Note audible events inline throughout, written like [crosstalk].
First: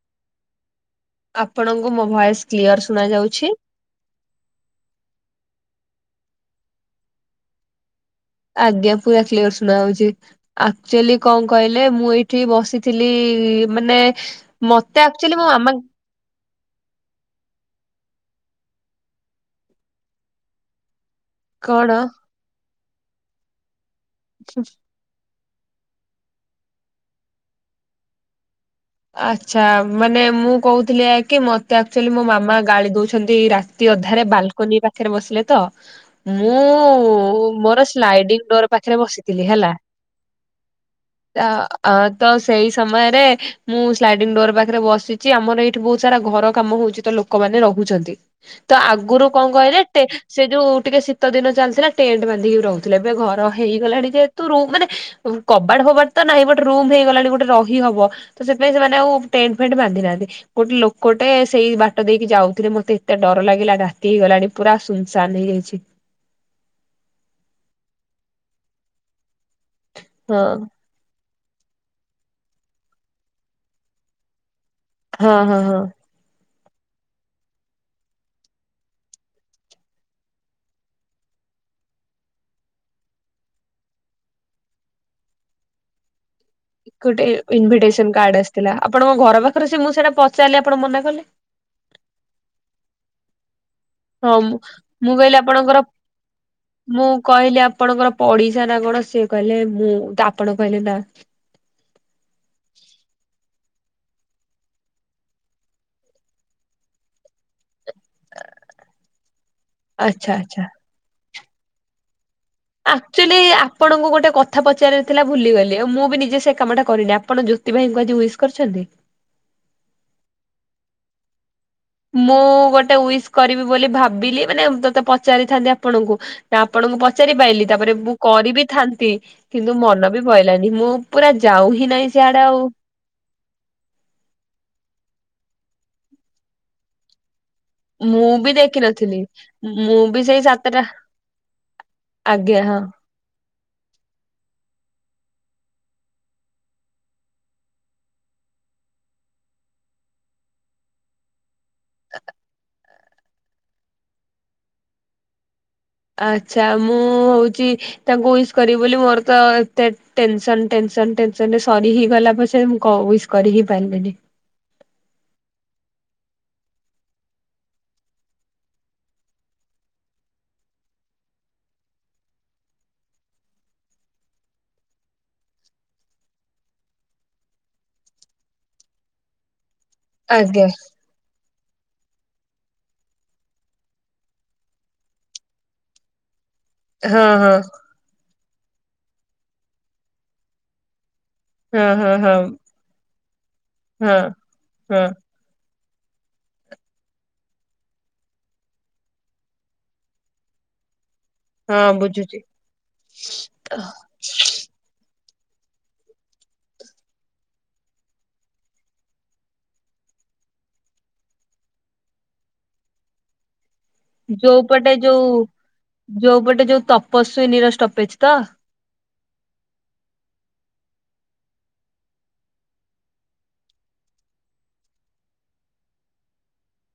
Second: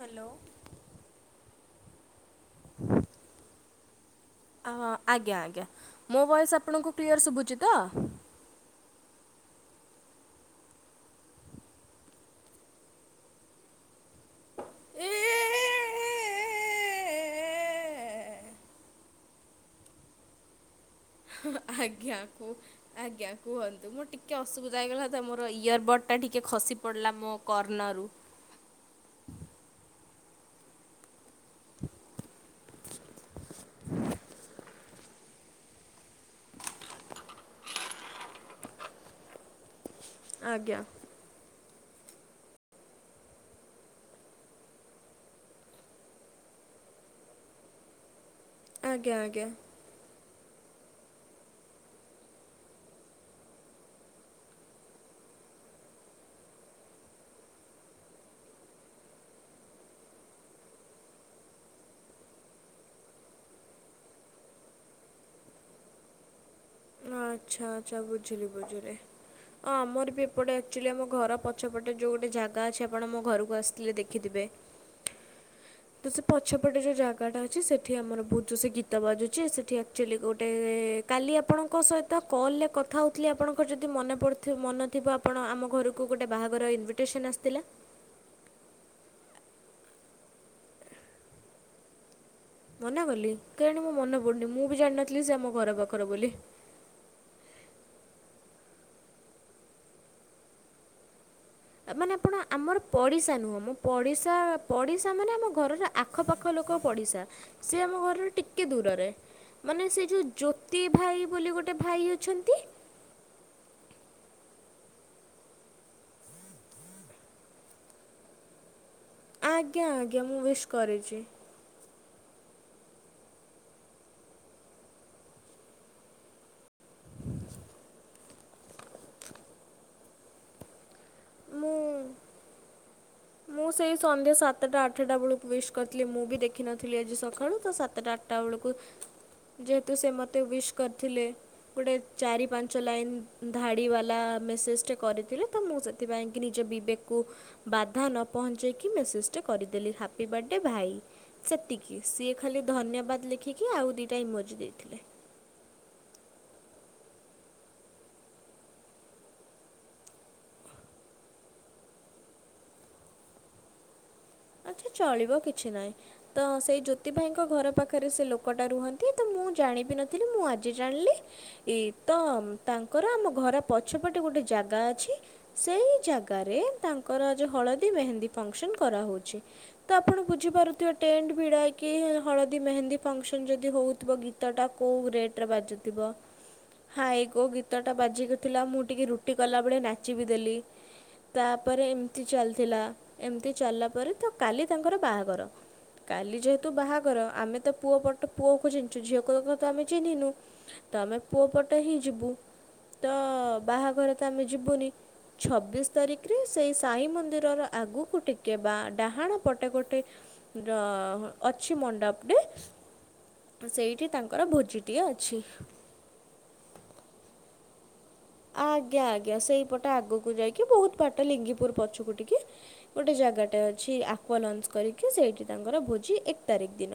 Hello! ଆପଣଙ୍କୁ ମୋ voice clear ଶୁଣା ଯାଉଛି? ଆ- ହଁ ଆଜ୍ଞା ଆଜ୍ଞା, ମୋ ଭଏସ ଆପଣଙ୍କୁ କ୍ଲିଅର ଶୁଭୁଛି ତ? ଆଜ୍ଞା, ପୁରା କ୍ଲିୟର ଶୁଣା ହଉଛି। ଆକ୍ଚୁଆଲି କଣ କହିଲେ ମୁଁ ଏଇଠି ବସିଥିଲି ଲି। ମାନେ ମତେ ଆକ୍ଚୁଆଲି ମୋ ମାମାଙ୍କ କଣ ଆଜ୍ଞା, ଆଜ୍ଞା କୁହନ୍ତୁ, ମୁଁ ଟିକେ ଅସୁବିଧା ହେଇଗଲା ତ ମୋ ମୋ ଇୟରବଡ଼୍ଟା ଟିକିେ ଖସି ପଡ଼ିଲା, ମୋ କର୍ଣ୍ଣରୁ। ଆଚ୍ଛା, ମାନେ ମୁଁ କହୁଥିଲି କି ମତେ ଆକ୍ଚୁଆଲି ମୋ ମାମା ଗାଳି ଦଉଛନ୍ତି, ରାତି ଅଧାରେ ବାଲ୍କନି ପାଖରେ ବସିଲେ ତ, ମୁଁ ମୋର ସ୍ଲାଇଡି ଡୋର ପାଖେ ରେ ବସିଥିଲି ହେଲା। ଆଜ୍ଞା, ଅ ଅ ତ ସେଇ ସମୟରେ ମୁଁ ସ୍ଲାଇଡି ଡୋର ପାଖରେ ବସିଛି, ଆମର ଏଇଠି ବହୁତ ସାରା ଘର କାମ ହଉଛି, ତ ଲୋକମାନେ ରହୁଛନ୍ତି। ତ ଆଜ୍ଞା ଆଗରୁ ଆଜ୍ଞା କଣ କହିଲେ? ଟେ ସେ ଯୋଉ ଟିକେ ଶୀତ ଦିନ ଚାଲିଥିଲା ଟେଣ୍ଟ ବାନ୍ଧିକି ରହୁଥିଲେ, ଏବେ ଘର ହେଇଗଲାଣି ଯେହେତୁ ରୁ ମାନେ କବାଡ ଫବାଡ଼ ତ ନାହିଁ, ବଟ! ରୁମ୍ ହେଇଗଲାଣି ଗୋଟେ ରହି ହବ। ତ ସେଥିପାଇଁ ସେମାନେ ଆଉ ଟେଣ୍ଟ ଫେଣ୍ଟ ବାନ୍ଧି ନାହାଁନ୍ତି। ଗୋଟେ ଲୋକଟେ ସେଇ ବାଟ ଦେଇକି ଯାଉଥିଲେ, ମତେ ଏତେ ଡର ର ଲାଗିଲା ରାତି ହେଇଗଲାଣି ପୁରା ସୁନ୍ ସାନ୍ ହେଇଯାଇଛି। ନା, ଆଚ୍ଛା ଆଛା, ବୁଝିଲି ବୁଝିଲି! ଆ-ଆମର ବି ହଁ ଏପଟେ ଆକ୍ଚୁଲି ଆମ ଘରପଛ ପଛପଟ ଯେଉଁ ଗୋଟେ ଜାଗା ଅଛି। ଆପଣ ମୋ ଘରକୁ ଆସିଥିଲେ ଦେଖିଥିବେ? ହଁ ହଁ ହଁ, ତ ସେ ପଛପଟେ ଯଉଁ ଜାଗାଟା ଅଛି, ସେଠି ଆମର ବହୁତ ଜୋସେ ସେ ଗୀତ ବାଜୁଛି, ସେଠି ଆକ୍ଚୁଆଲି ଗୋଟେ ଏ-ଏ କାଲି ଆପ୍ ଆପଣଙ୍କ ସହିତ କଲ ରେ କଥା ହଉଥିଲି ଆପଣଙ୍କର ଯଦି ମନେ ପଡିଥିବ ମନ ଥିବ ଆପଣ ଆମ ଘରକୁ ଗୋଟେ ବାହାଘର ଇନଭିଟେସନ୍ କୋଠେ ଆସିଥିଲା ଇନଭିଟେସନ କାର୍ଡ ଆସିଥିଲା। ଆପଣଙ୍କ ଘର ପାଖରେ ସେ ମୁଁ ସେଇଟା ପଚାରିଲି ଆପଣ ମନା କଲେ। ମନା କଲି କେଜାଣି ମୋ ମନେ ହଁ ପଡୁନି, ମୁଁ ବି ଜାଣିିନଥିଲି ସେ କହିଲି ଆମ ଘର ଆପଣଙ୍କର ପାଖରେ ବୋଲି। ମୁଁ କହିଲି ଆପଣଙ୍କର ପଡିସା ନା କଣ ସେ କହିଲେ ମୁଁ ଆପଣ କହିଲେ ନା ମାନେ ଆପଣ ଆମର ପଡିଶା ନୁହଁ, ମୋ ପଡିଶା ମାନେ ଆମ ଘରର ଆଖପାଖ ଲୋ କ ପଡ଼ିଶା ସିଏ ଆମ ଘରର ଟିକେ ଦୂରରେ। ମାନେ ସେ ଯୋଉ ଆଚ୍ଛା ଆଚ୍ଛା ଜ୍ୟୋତି ଭାଇ ବୋଲି ଗୋଟେ ଭାଇ ଅଛନ୍ତି ଆକ୍ଚୁଆଲି ଆପଣଙ୍କୁ ଗୋଟେ କଥା ପଚାରବାର ଥିଲା ଭୁଲିଗଲି ଆ ମୁଁ ବି ନିଜେ ସେ କାମ ଟା କରିନି ଆପଣ ଜ୍ୟୋ ତି ଭାଇଙ୍କୁ ଆଜି ଉଇସ୍ କରିଛନ୍ତି? ଆଜ୍ଞା ଆଜ୍ଞା ମୁଁ ଉଇଶ୍ କରିଚି। ମୁଁ ଗୋଟେ ଉଇସ୍ କରିବି ବୋଲି ଭାବିଲି ମାନେ ତୋତେ ପଚାରିଥାନ୍ତି ଆପଣଙ୍କୁ ନା ଆପଣ ପଚାରି ପାଇଲିି ତାପରେ ମୁଁ କରିିବି ଥାନ୍ତି କିନ୍ତୁ ମନ ବି ପଇଲାନି ମୁଁ ପୁରା ଯାଉ ମୁଁ ହି ନହିଁ ସିଆଡେ ଆଉ ମୁଁ ସେଇ ସନ୍ଧ୍ୟା ସାତଟା ଆଠଟା ବେଳକୁ ୱିଷ୍ କରିଥିଲି ମୁଁ ବି ଦେଖିନଥିଲି ଆଜି ସକାଳୁ ତ ସାତଟା ମୁଁ ଆଠଟା ବି ବେଳକୁ ଦେଖିନଥିଲି ଯେହେତୁ ମୁଁ ସେ ବି ମୋତେ ସେଇ ୱିଶ ସାତଟା କରିଥିଲେ ଗୋଟେ ଚାରି ଆଜ୍ଞା ହଁ ପାଞ୍ଚ ଲାଇନ୍ ଧାଡି ବାଲା ମେସେଜ ଟେ କରିଥିଲେ ତ ମୁଁ ସେଥିପାଇଁ କି ନିଜ ବିବେକକୁ ବାଧା ନ ପହଞ୍ଚାଇକି ମେସେଜ୍ ଟା କରିଦେଲି, ହାପି ବାର୍ଥଡେ ଭାଇ ସେତିକି ସିଏ ଖାଲି ଧନ୍ୟବାଦ ବାଦ ଲେଖିକି ଆଉ ଦିଟା ଇମୋଜି ଦେଇଥିଲେ। ଆଚ୍ଛା ମୁଁ ହଉଚି ତାଙ୍କୁ ଉଇସ୍ କରିବି ବୋଲି ମୋର ତ ଏତେ ଟେନସନ ଟେନସନ ଟେନ୍‌ସନ ରେ ସରିହିଁ ଗଲା ପଛେ ମୁଁ ଉଇସ୍ କରି ହିଁ ପାରିଲିନି। ଆଚ୍ଛା ଚଳିବ କିଛି ନାହିଁ ତ ସେଇ ଜ୍ୟୋତି ଭାଇଙ୍କ ଘର ପାଖରେ ସେ ଲୋକଟା ରୁହନ୍ତି ତ ମୁଁ ଜାଣି ନଥିଲି ମୁଁ ଆଜି ଜାଣିଲି ଇ ତ ତାଙ୍କର ଆମ ଘର ପଛପଟେ ଗୋଟେ ଜାଗା ଅଛି, ସେଇ ଜାଗାରେ ତାଙ୍କର ଆଜି ହଳଦୀ ମେହେନ୍ଦୀ ଫଙ୍କସନ କରାହଉଚି। ତ ଆପଣ ଆଜ୍ଞା ବୁଝିପାରୁଥିବେ ଟେଣ୍ଟ ବିଡ଼ା କି ହଳଦୀ ମେହେନ୍ଦୀ ଫଙ୍କସନ୍ ଯଦି ହଉଥିବ ଗୀତଟା କଉଁ ରେଟ୍ ରେ ବାଜୁଥିବ। ହଁ ହାଇଗୋ ହଁ ଗୀତଟା ବାଜିକି ଥିଲା ମୁଁ ଟିକେ ରୁଟି କଲାବେଳେ ନାଚିବି ଦେଲି। ତାପରେ ହଁ ହଁ ଏମିତି ହଁ ଚାଲିଥିଲା ଏମିତି ଚାଲିଲା ପରେ ହଁ ତ କାଲି ତାଙ୍କର ହଁ ବାହାଘର। କାଲି ଯେହେତୁ ବାହାଘର ଆମେ ତ ପୁଅ ପଟ ପୁଅକୁ ଚିହ୍ନଚୁ, ଝିଅକୁ କଥା ତ ଆମେ ଚିହ୍ନିନୁ ତ ଆମେ ପୁଅପଟେ ହଁ ହିଁ ଯିବୁ ବୁଝୁଛି। ତ ବାହାଘରେ ତ ଆମେ ଯିବୁନି। ଛବିଶ ତାରିଖରେ ସେଇ ସାଇ ମନ୍ଦିରର ଆଗକୁ ଟିକେ ବା ଡାହାଣ ପଟେ ଗୋଟେ ଅ ଅଛି ମଣ୍ଡପଟେ ସେଇଠି ତାଙ୍କର ଯୋଉପଟେ ଭୋଜିଟିଏ ଯୋଉ ଅଛି ଯୋଉପଟେ ଯୋଉ ତପସ୍ୱୀ ନିରଷ୍ଟପେଜ। ଆଜ୍ଞା ଆଜ୍ଞା। ଆଜ୍ଞା ସେଇପଟ ଆଗକୁ ଯାଇକି ବହୁତ ବାଟ ଲିଙ୍ଗିପୁର ପଛକୁ ଟିକି ଗୋଟେ ଜାଗାଟେ ଅଛି। ଆଜ୍ଞା। ନୂଆ ଲଞ୍ଚ କରିକି ସେଇଠି ତାଙ୍କର ଭୋଜି ଏକ ତାରିଖ ଦିନ।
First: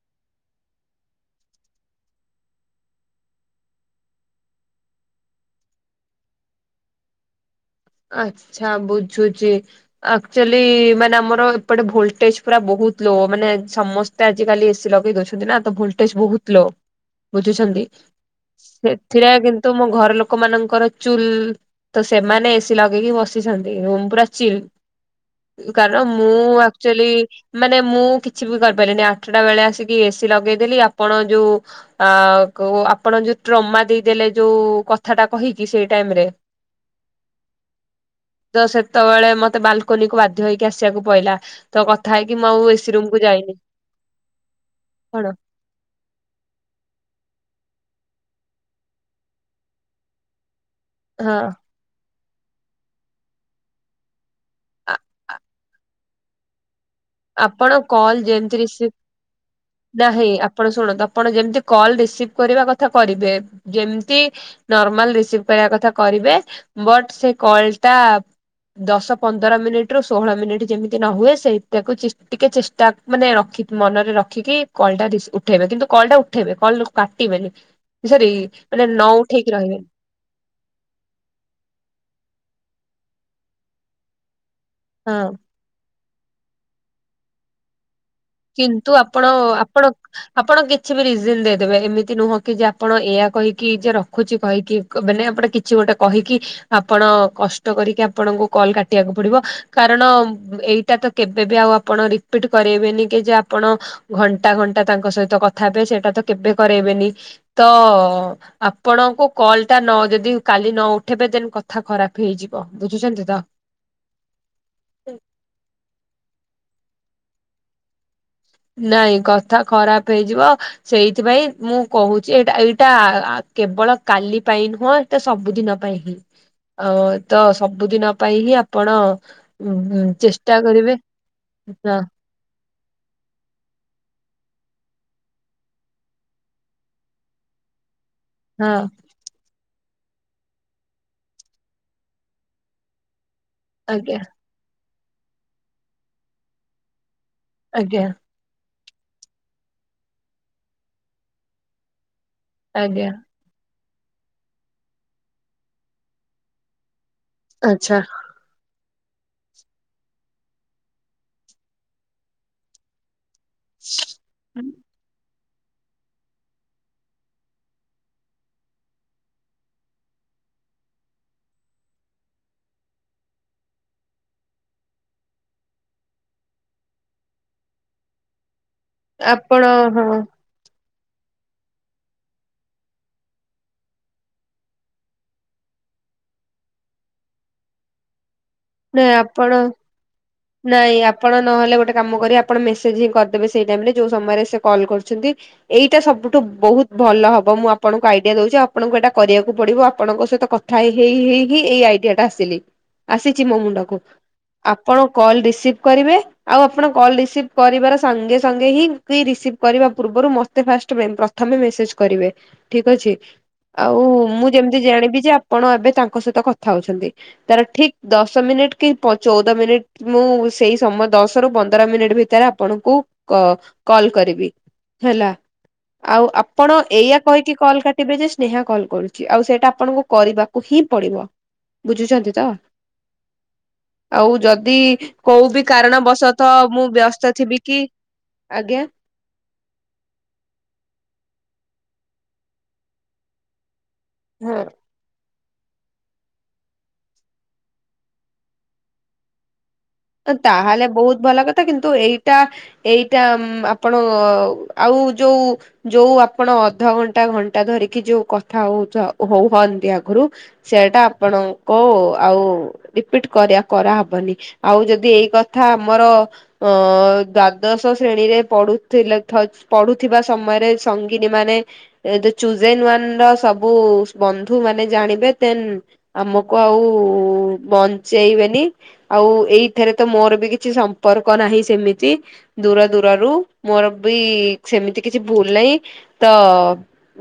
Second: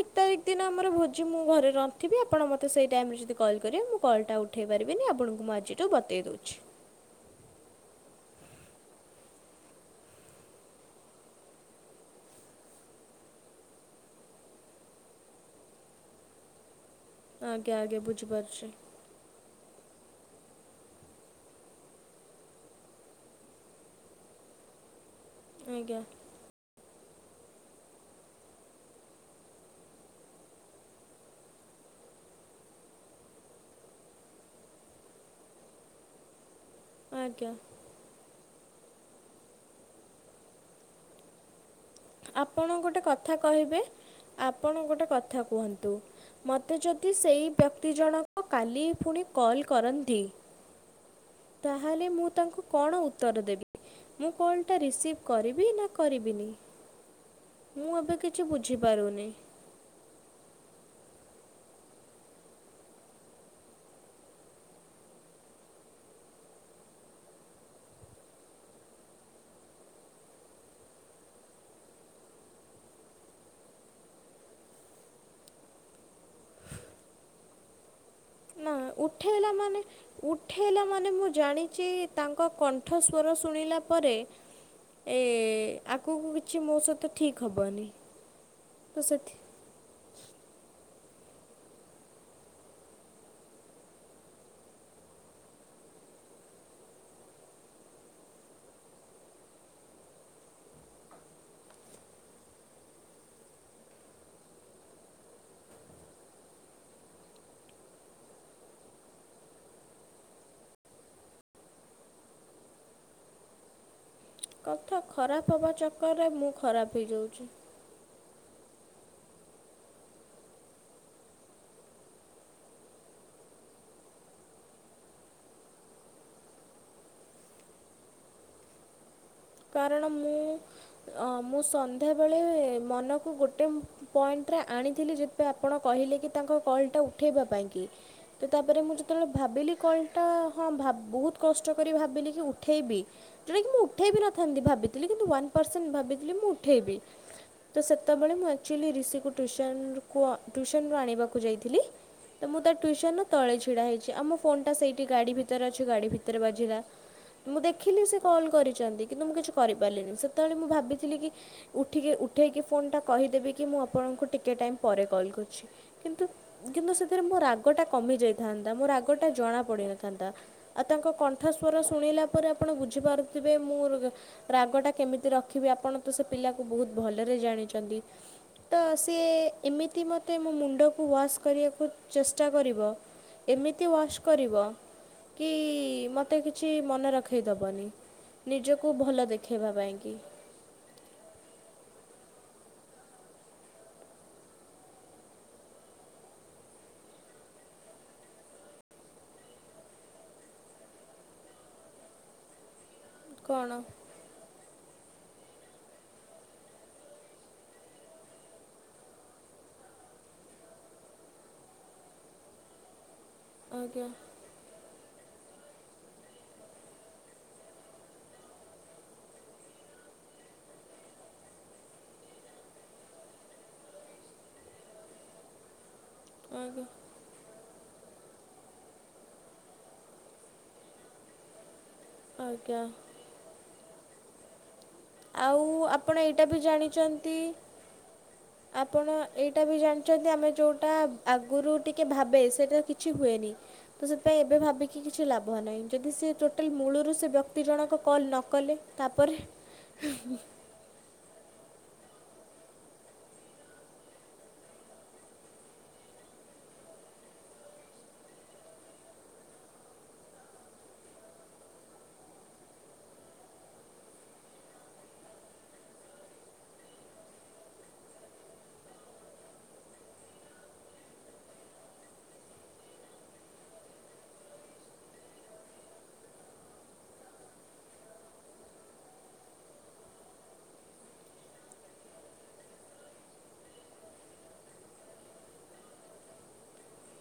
ଏକ ତାରିଖ ଦିନ ଆମର ଭୋଜି ମୁଁ ଘରେ ରନ୍ଥିବି ଆପଣ ମତେ ସେଇ ଟାଇମରେ ଯଦି କଲ କରିବେ କଲ ଟା ଉଠେଇବି। ପାରିବିନି, ଆପଣଙ୍କୁ ମୁଁ ଆଜିଠୁ ବତେଇ ଦଉଚି। ଆଛା ବୁଝୁଚି, ଆକ୍ଚୁଆଲି ମାନେ ଆମର ଏପଟେ ଭୋଲଟେଜ ପୁରା ବହୁତ ଲୋ ମାନେ ସମସ୍ତେ ଆଜିକାଲି ଏସି ଲଗେଇ ଦଉଛନ୍ତି ନା ତ ଭୋଲଟେଜ ବହୁତ ଲୋ। ଆଜ୍ଞା ବୁଝୁଚନ୍ତି ଆଜ୍ଞା ବୁଝିପାରୁଛି ସେଥିରେ କିନ୍ ତୁ ମୋ ଘର ଲୋକ ମାନଙ୍କର ଚୁଲ ତ ସେମାନେ ସି ଲଗେଇକି ବସିଛନ୍ତି ଏବଂ ପୁର ଚ ଆଜ୍ଞା କାରଣ ମୁଁ ଆକ୍ଚୁଅଲି ମାନେ ମୁଁ କିଛି ବି କରିପାରିଲିନି ଆଠଟା ବେଳେ ଆସିକି ଏସି ଲଗେଇଦେଲି ଆପଣ ଯୋଉ ଅ କ ଆପଣ ଯୋଉ ଟ୍ରମା ଦେଇଦେଲେ ଯୋଉ କଥାଟା କହିକି ସେଇ ଟାଇମରେ ଆଜ୍ଞା। ତ ସେତେବେଳେ ମତେ ବାଲକୋନିକୁ ବାଧ୍ୟ ହେଇକି ଆସିବାକୁ ପଡିଲା। ଆପଣ ଗୋଟେ କଥା କହିବେ ଆପଣ ଗୋଟେ କଣ କଥା କୁହନ୍ତୁ। ମତେ ଯଦି ସେଇ ବ୍ୟକ୍ ଜଣକ କାଲି ପୁଣି କଲ୍ କରନ୍ତି ହଁ ଆ ତାହେଲେ ମୁଁ ତାଙ୍କୁ କଣ ଉତ୍ତର ଦେବି ମୁଁ କଲ୍ଟା ଆ ରିସିଭ୍ କରିବି ନା କରିବିନି? ଆପଣ ମୁଁ ଏବେ କଲ କିଛି ଯେମିତି ରିସିଭ୍ ବୁଝିପାରୁନି। ନାହିଁ ଆପଣ ଶୁଣ ଆପଣ ଯେମତି କଲ ରିସିଭ କରିବା କଥା କରିବେ ଯେମତି ନର୍ମାଲ ରିସିଭ କରିବା କଥା କଥା କରିବେ ବଟ୍ ସେ କଲ ଟା ଦଶ ପନ୍ଦର ମିନିଟ ରୁ ଷୋହଳ ମିନିଟ ଯେମିତି ନ ହୁଏ ସେଇ ତାକୁ ଟିକେ ଚେଷ୍ଟା ମାନେ ରଖି ମନରେ ରଖିକି କଳଟା ଉଠେଇବେ କିନ୍ତୁ କଳଟା ଉଠେଇବେ କ କାଟିବେନି ସରି ନା, ମାନେ ନ ଉଠେଇଲା ଉଠେଇକି ମାନେ ରହିବେନି ଉଠେଇଲା ମାନେ ମୁଁ ଜାଣିଚି ତାଙ୍କ ପାଠ ସ୍୍ୱର ଶୁଣିଲା ପରେ। ଏ ହଁ। ଆଗକୁ କିଛି ମୋ ସହିତ ଠିକ୍ ହବନି। କିନ୍ତୁ ତ ଆପଣ ସେଥି ଆପଣ ଆପଣ କେ କିଛି ବି ରିଜନ୍ ଦେଇଦେବେ ଏମିତି ନୁହଁ କି ଯେ ଆପଣ ଏଆ କହିକି ଯେ ରଖୁଛି କହିକି ମାନେ ଆପେ କିଛି ଗୋ ଗୋଟେ କହିକି ଆପଣ କଷ୍ଟ କରିକି ଆପଣଙ୍କୁ କଲ୍ କାଟିବାକୁ ପଡିବ କାରଣ ଏଇ ଏଇଟା ତ କେବେ ବି ଆଉ ଆପଣ ରିପିଟ୍ କରେଇ ବେନି। ଯେ ଆପଣ ଘଣ୍ଟା ଘଣ୍ଟା ତାଙ୍କ ସହିତ କଥା ହବେ ସେଇଟା ତ କେବେ କରେଇବେନି ତ ଓ ଆପଣଙ୍କୁ କଲ୍ ଟା ନ ଯଦି କାଲି ନ ଉଠେଇବେ ଦେନ୍ କଥା ଖରାପ ହେଇଯିବ ବୁଝୁଛନ୍ତି ତ। ହ କଥା ଖରାପ ହବା ଚକର୍ ରେ ମୁଁ ଖରାପ ହେଇଯାଉଛି। ନାଇଁ କଥା ଖରାପ ହେଇଯିବ ସେଇଥିପାଇଁ ମୁଁ କହୁଛି ଏଇଟା ଏଇଟା କେବଳ କାଲି ପାଇଁ ନୁହଁ ଏଟା ସବୁଦିନ ପାଇଁ ହିଁ। ଆ ତ ସବୁଦିନ ପାଇଁ ହି ଆପଣ ଉଁ କାରଣ ମୁଁ ଚେଷ୍ଟା କରିବେ ମୁଁ ହଁ ସନ୍ଧ୍ୟାବେଳେ ମନକୁ ଗୋଟେ ପଏଣ୍ଟରେ ଆଣିଥିଲି ଯେଥିପାଇଁ ଆପଣ କହିଲେ କି ତାଙ୍କ କଲ୍ଟା ଉଠାଇବା ପାଇଁ। ହଁ ତାପରେ ମୁଁ ଯେତେବେଳେ ଭାବିଲି କଲ୍ଟା ହଁ ବହୁତ କଷ୍ଟ କରି ଭାବିଲି କି ଉଠେଇବି। ଯେଉଁଟାକି ମୁଁ ଉଠେଇ ବି ଆଜ୍ଞା। ଭାବିଥିଲି କିନ୍ତୁ ୱାନ ପର୍ସେଣ୍ଟ ଭାବିଥିଲି ମୁଁ ଉଠେଇବି ତ ଆଜ୍ଞା ସେତେବେଳେ ମୁଁଏତ ଆକ୍ଚୁଆଲି ରଋଷିକୁ ଟ୍ୟୁସନକୁ ଟ୍ୟୁସନୁରୁ ଆଣିବାକୁ ଯାଇଥିଲି। ତ ମୁଁ ତା ଆଜ୍ଞା ଟ୍ୟୁସନ ତଳେ ଛିଡ଼ା ହେଇଛି ଆମ ଫୋନ୍ଟା ସେଇଠି ଗାଡ଼ି ଭିତରେ ଅଛି ଗାଡ଼ି ଭିତରେ ବାଜିଲା। ମୁଁ ଆଚ୍ଛା ଦେଖିଲି ସେ କଲ କରିଚନ୍ତି। କିନ୍ତୁ ମୁଁ କିଛି କରିପାରିଲିନି ସେତେବେଳେ ମୁଁ ଭାବିଥିଲି କି ଉଠିକି ଉଠେଇକି ଫୋନଟା କହିଦେବି କି ମୁଁ ଆପଣଙ୍କୁ ଟିକେ ଟାଇମ୍ ପରେ କଲ୍ କରୁଛି। କିନ୍ତୁ କିନ୍ତୁ ସେଥିରେ ମୋ ରାଗଟା କମିଯାଇଥାନ୍ତା ମୋ ରାଗଟା ଜଣାପଡ଼ିିନଥାନ୍ତା ଆଉ ତାଙ୍କ ମୋ କଣ୍ଠସ୍ୱର ଶୁଣିଲା ପରେ ଆପଣ ବୁଝିପାରୁଥିବେ ମୁଁ ରାଗ ଟା କେମିତି ରଖିବି ଆପଣ ତ ସେ ପିଲାକୁ ବହୁତ ଭଲରେ ଜାଣିଚନ୍ତି। ତ ସିଏ ଆପଣ ଏମିତି ହଁ ମୋତେ ମୋ ମୁଣ୍ଡ କୁ ୱାଶ୍ କରିବାକୁ ଚେଷ୍ଟା କରିବ ଏମିତି ୱାଶ୍ କରିବ। କି ମତେ କିଛି ମନ ରଖେଇଦବନି ନି ଖୁବ୍ ନାଇଁ ଭଲ ଆପଣ ଦେଖେଇବା ପାଇଁକି। ନାଇଁ ଆପଣ ନହେଲେ ଗୋଟେ କାମ କରିବେ ଆପଣ ମେସେଜ ହିଁ କରିଦେବେ ସେଇ ଟାଇମ ରେ ଯୋଉ ସମୟରେ ସେ କଲ୍ କରୁଛନ୍ତି। ଏଇଟା ସବୁଠୁ ବହୁତ ଭଲ ହବ ମୁଁ ଆପଣଙ୍କୁ ଆଇଡିଆ ଦଉଛି ଆପଣଙ୍କୁ ଏଇଟା କରିବାକୁ ପଡିବ ଆପଣଙ୍କ ସହିତ କଥା କଥା ହେଇ ହେଇ ହେଇ ହିଁ ଏଇ ଆଇଡିଆ ଟା ଆସିଲି ଆସିଛି ମୋ କ'ଣ ମୁଣ୍ଡକୁ ଆପଣ କଲ୍ ରିସିଭ କରିବେ ଆଉ ଆପଣ କଲ ରିସିଭ୍ କରିବାର ସାଙ୍ଗେ ସଙ୍ଗେ ହିଁ କି ରିସିଭ୍ କରିବା ପୂର୍ବ ରୁ ମତେ ଫାଷ୍ଟ ପ୍ରଥମେ ମେସେଜ କରିବେ ଠିକ୍ ଅଛି। ଆଉଁ ଆଜ୍ଞା ମୁଁ ଯେମିତି ଜାଣିବି ଯେ ଆପଣ ଏବେ ତାଙ୍କ ସହିତ କଥା ହଉଛନ୍ତି ତାର ଠିକ୍ ଦଶ ମିନିଟ୍ କି ପ-ଚଉଦ ମିନିଟ୍ ମୁଁ ସେଇ ସମୟ ଦଶ ରୁ ପନ୍ଦର ମିନିଟ୍ ଭିତରେ ଆପଣଙ୍କୁ କ- କଲ୍ କରିବି। ହେଲା ଆଉ ଆପଣ ଆଜ୍ଞା ଏଇଆ କହିି କି କଲ୍ କାଟିବେ ଯେ ସ୍ନେହା କଲ୍ କରୁଛି, ଆଉ ସେଇଟା ଆପଣଙ୍କୁ କରିବାକୁ ହିଁ ପଡିବ? ବୁଝୁଛନ୍ତି ତ ଆଜ୍ଞା ଆଉ, ଯଦି କୋଉ ଆଉ ବି କାରଣ ଆପଣ ଏଇଟା ବସତଃ ବି ମୁଁ ଜାଣିଛନ୍ତି ବ୍ୟସ୍ତ ଥିବି କି? ଆଜ୍ଞା ଆପଣ ଏଇଟା ବି ଜାଣିଛନ୍ତି ଆମେ ଯୋଉଟା ଆ ଆଗୁରୁ ଟିକେ ଭାବେ ସେଇଟା କିଛି ହୁଏନି ତ ସେଥିପାଇଁ ହଁ। ଏବେ ଭାବିକି କିଛି ଲାଭ। ଲାଭ ନାହିଁ ଯଦି ସେ ଟୋଟାଲ ମୂଳରୁ ସେ ବ୍ୟକ୍ତି ଜଣକ କଲ୍ ନ କଲେ ତାପରେ ତାହେଲେ ବହୁତ ଭଲ କଥା। କିନ୍ତୁ ଏଇଟା ଏଇଟା ଉଁ ଆପଣ ଆଉ ଯୋଉ ଯୋଉ ଆପଣ ଅଧଘଣ୍ଟା ଘଣ୍ଟା ଧରିକି ଯୋଉ କଥା ହଉଥାଆ ହୁଅନ୍ତି, ଆଗରୁ ସେଟା ଆପଣ କ ଆଉ ରିପିଟ କରିଆ କରାହବନି ଆଉ ଯଦି ଏଇ କଥା ଆମର ଅ ଦ୍ଵାଦଶ ଶ୍ରେଣୀରେ ପଢୁଥିଲେ ଥଜ ପଢୁଥିବା ସମୟରେ ସଙ୍ଗୀନୀ ମାନେ ଦି ଚୁଜେନ ୱାନ ର ସବୁ ବନ୍ଧୁ ମାନେ ଜାଣିବେ ଦେନ ଆମକୁ ଆଉ ବଞ୍ଚେଇବେନି ଆଉ ଏଇଥିରେ ତ ମୋର ବି କିଛି ସମ୍ପର୍କ ନାହିଁ, ସେମିତି ଦୂର ଦୂରରୁ ମୋର ବି ସେମିତି କିଛି ଭୁଲ ନାହିଁ ତ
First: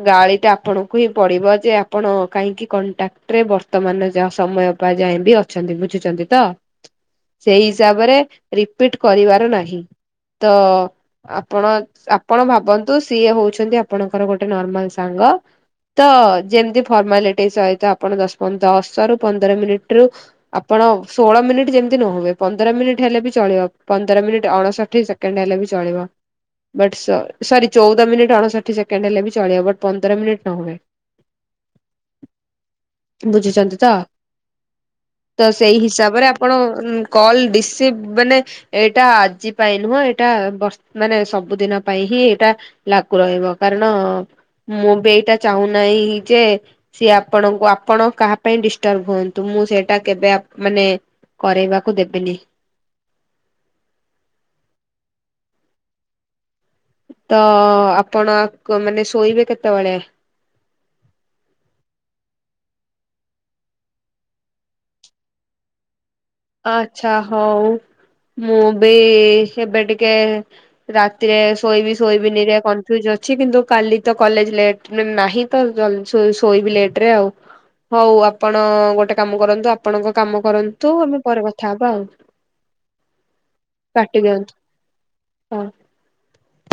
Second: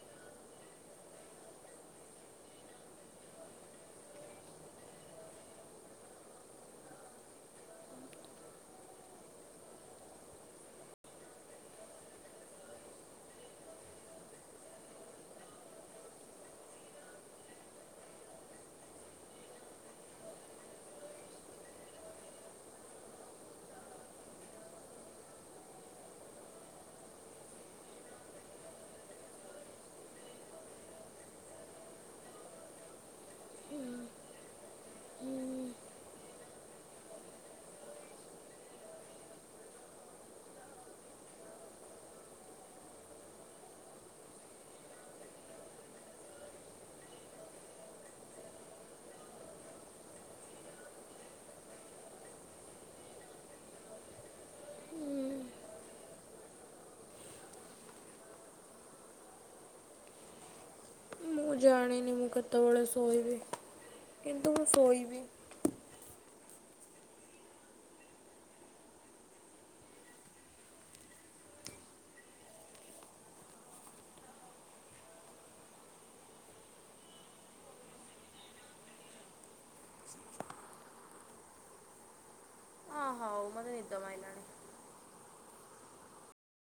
ଗାଳି ଟା ଆପଣଙ୍କୁ ହିଁ ପଡିବ ଯେ ଆପଣ କାହିଁକି କଣ୍ଟାକ୍ଟରେ ବର୍ତ୍ତମାନ ଯା ସମୟ ଯାଏବି ଅଛନ୍ତି ବୁଝୁଛନ୍ତି ତ? ସେଇ ହିସାବରେ ରିପିଟ କରିବାର ନାହିଁ ତ ଆପଣ ଆପଣ ଭାବନ୍ତୁ ସିଏ ହଉଛନ୍ତି, ଆପଣଙ୍କର ଗୋଟେ ନର୍ମାଲ ସାଙ୍ଗ ତ ଯେମତି ଫର୍ମାଲିଟି ସହିତ ଆପଣ ଦଶ ପନ୍ଦ ଦଶ ରୁ ପନ୍ଦର ମିନିଟ ରୁ ଆପଣ ହଉ ଷୋଳ ମିନିଟ ଯେମିତି ନ ହୁଏ ପନ୍ଦର ମିନିଟ ହେଲେ ବି ଚଳିବ ପନ୍ଦର ମିନିଟ ଅଣଷଠି ସେକେଣ୍ଡ ହେଲେ ବି ଚଳିବ ବଟ୍ ସ ସରି ଚଉଦ ମିନିଟ୍ ଅଣଷଠି ସେକେଣ୍ଡ ହେଲେ ବି ଚଳିବ ବଟ ପନ୍ଦର ମିନିଟ୍ ନ ହୁଏ [inaudible] ବୁଝୁଛନ୍ତି ତ ତ ସେଇ ହିସାବରେ ଆପଣ କଲ ରସିଭ ମାନେ ଏଇଟା ଆଜି ପାଇଁ ନୁହଁ ଏଇଟା ବଷ ମାନେ ସବୁଦିନ ପାଇଁ ହିଁ ଏଇଟା ଲାଗୁ ରହିବ କାରଣ ମୁଁ ବି ଏଇଟା ଚାହୁଁନାହିଁ ଯେ, ସିଏ ଆପଣଙ୍କୁ ଆପଣ କାହା ପାଇଁ ଡିଷ୍ଟର୍ବ ହୁଅନ୍ତୁ ମୁଁ ମୁଁ ସେଇଟା କେବେ ଆପ ମାନେ କରୋଇବାକୁ ଦେବିନି ତ ଆପଣ କ ମାନେ ଶୋଇବେ କେତେବେଳେ? ମୁଁ ଜାଣିନି ମୁଁ କେତେବେଳେ ଶୋଇବି କିନ୍ତୁ ମୁଁ ଶୋଇବି। ଆଛା ହଉ। ମୁଁ ବି ଏବେ ଟିକେ ରାତିରେ ଶୋଇବି ଶୋଇବିି କନଫଜନ ଅ କିନ୍ତୁ କାଲି ତ କଲେଜ ଲଟ ନାହିଁ ତ ଶୋଇବି ଲେଟରେ ଆଉ। ହଉ ଆପଣ ଗୋଟେ କାମ କରନ୍ତୁ ଆପଣଙ୍କ କାମ କରନ୍ତୁ ଆମ ପର କଥା ହବା ଆଉ କାଟି ଦିଅନ୍ତୁ। ହଁ।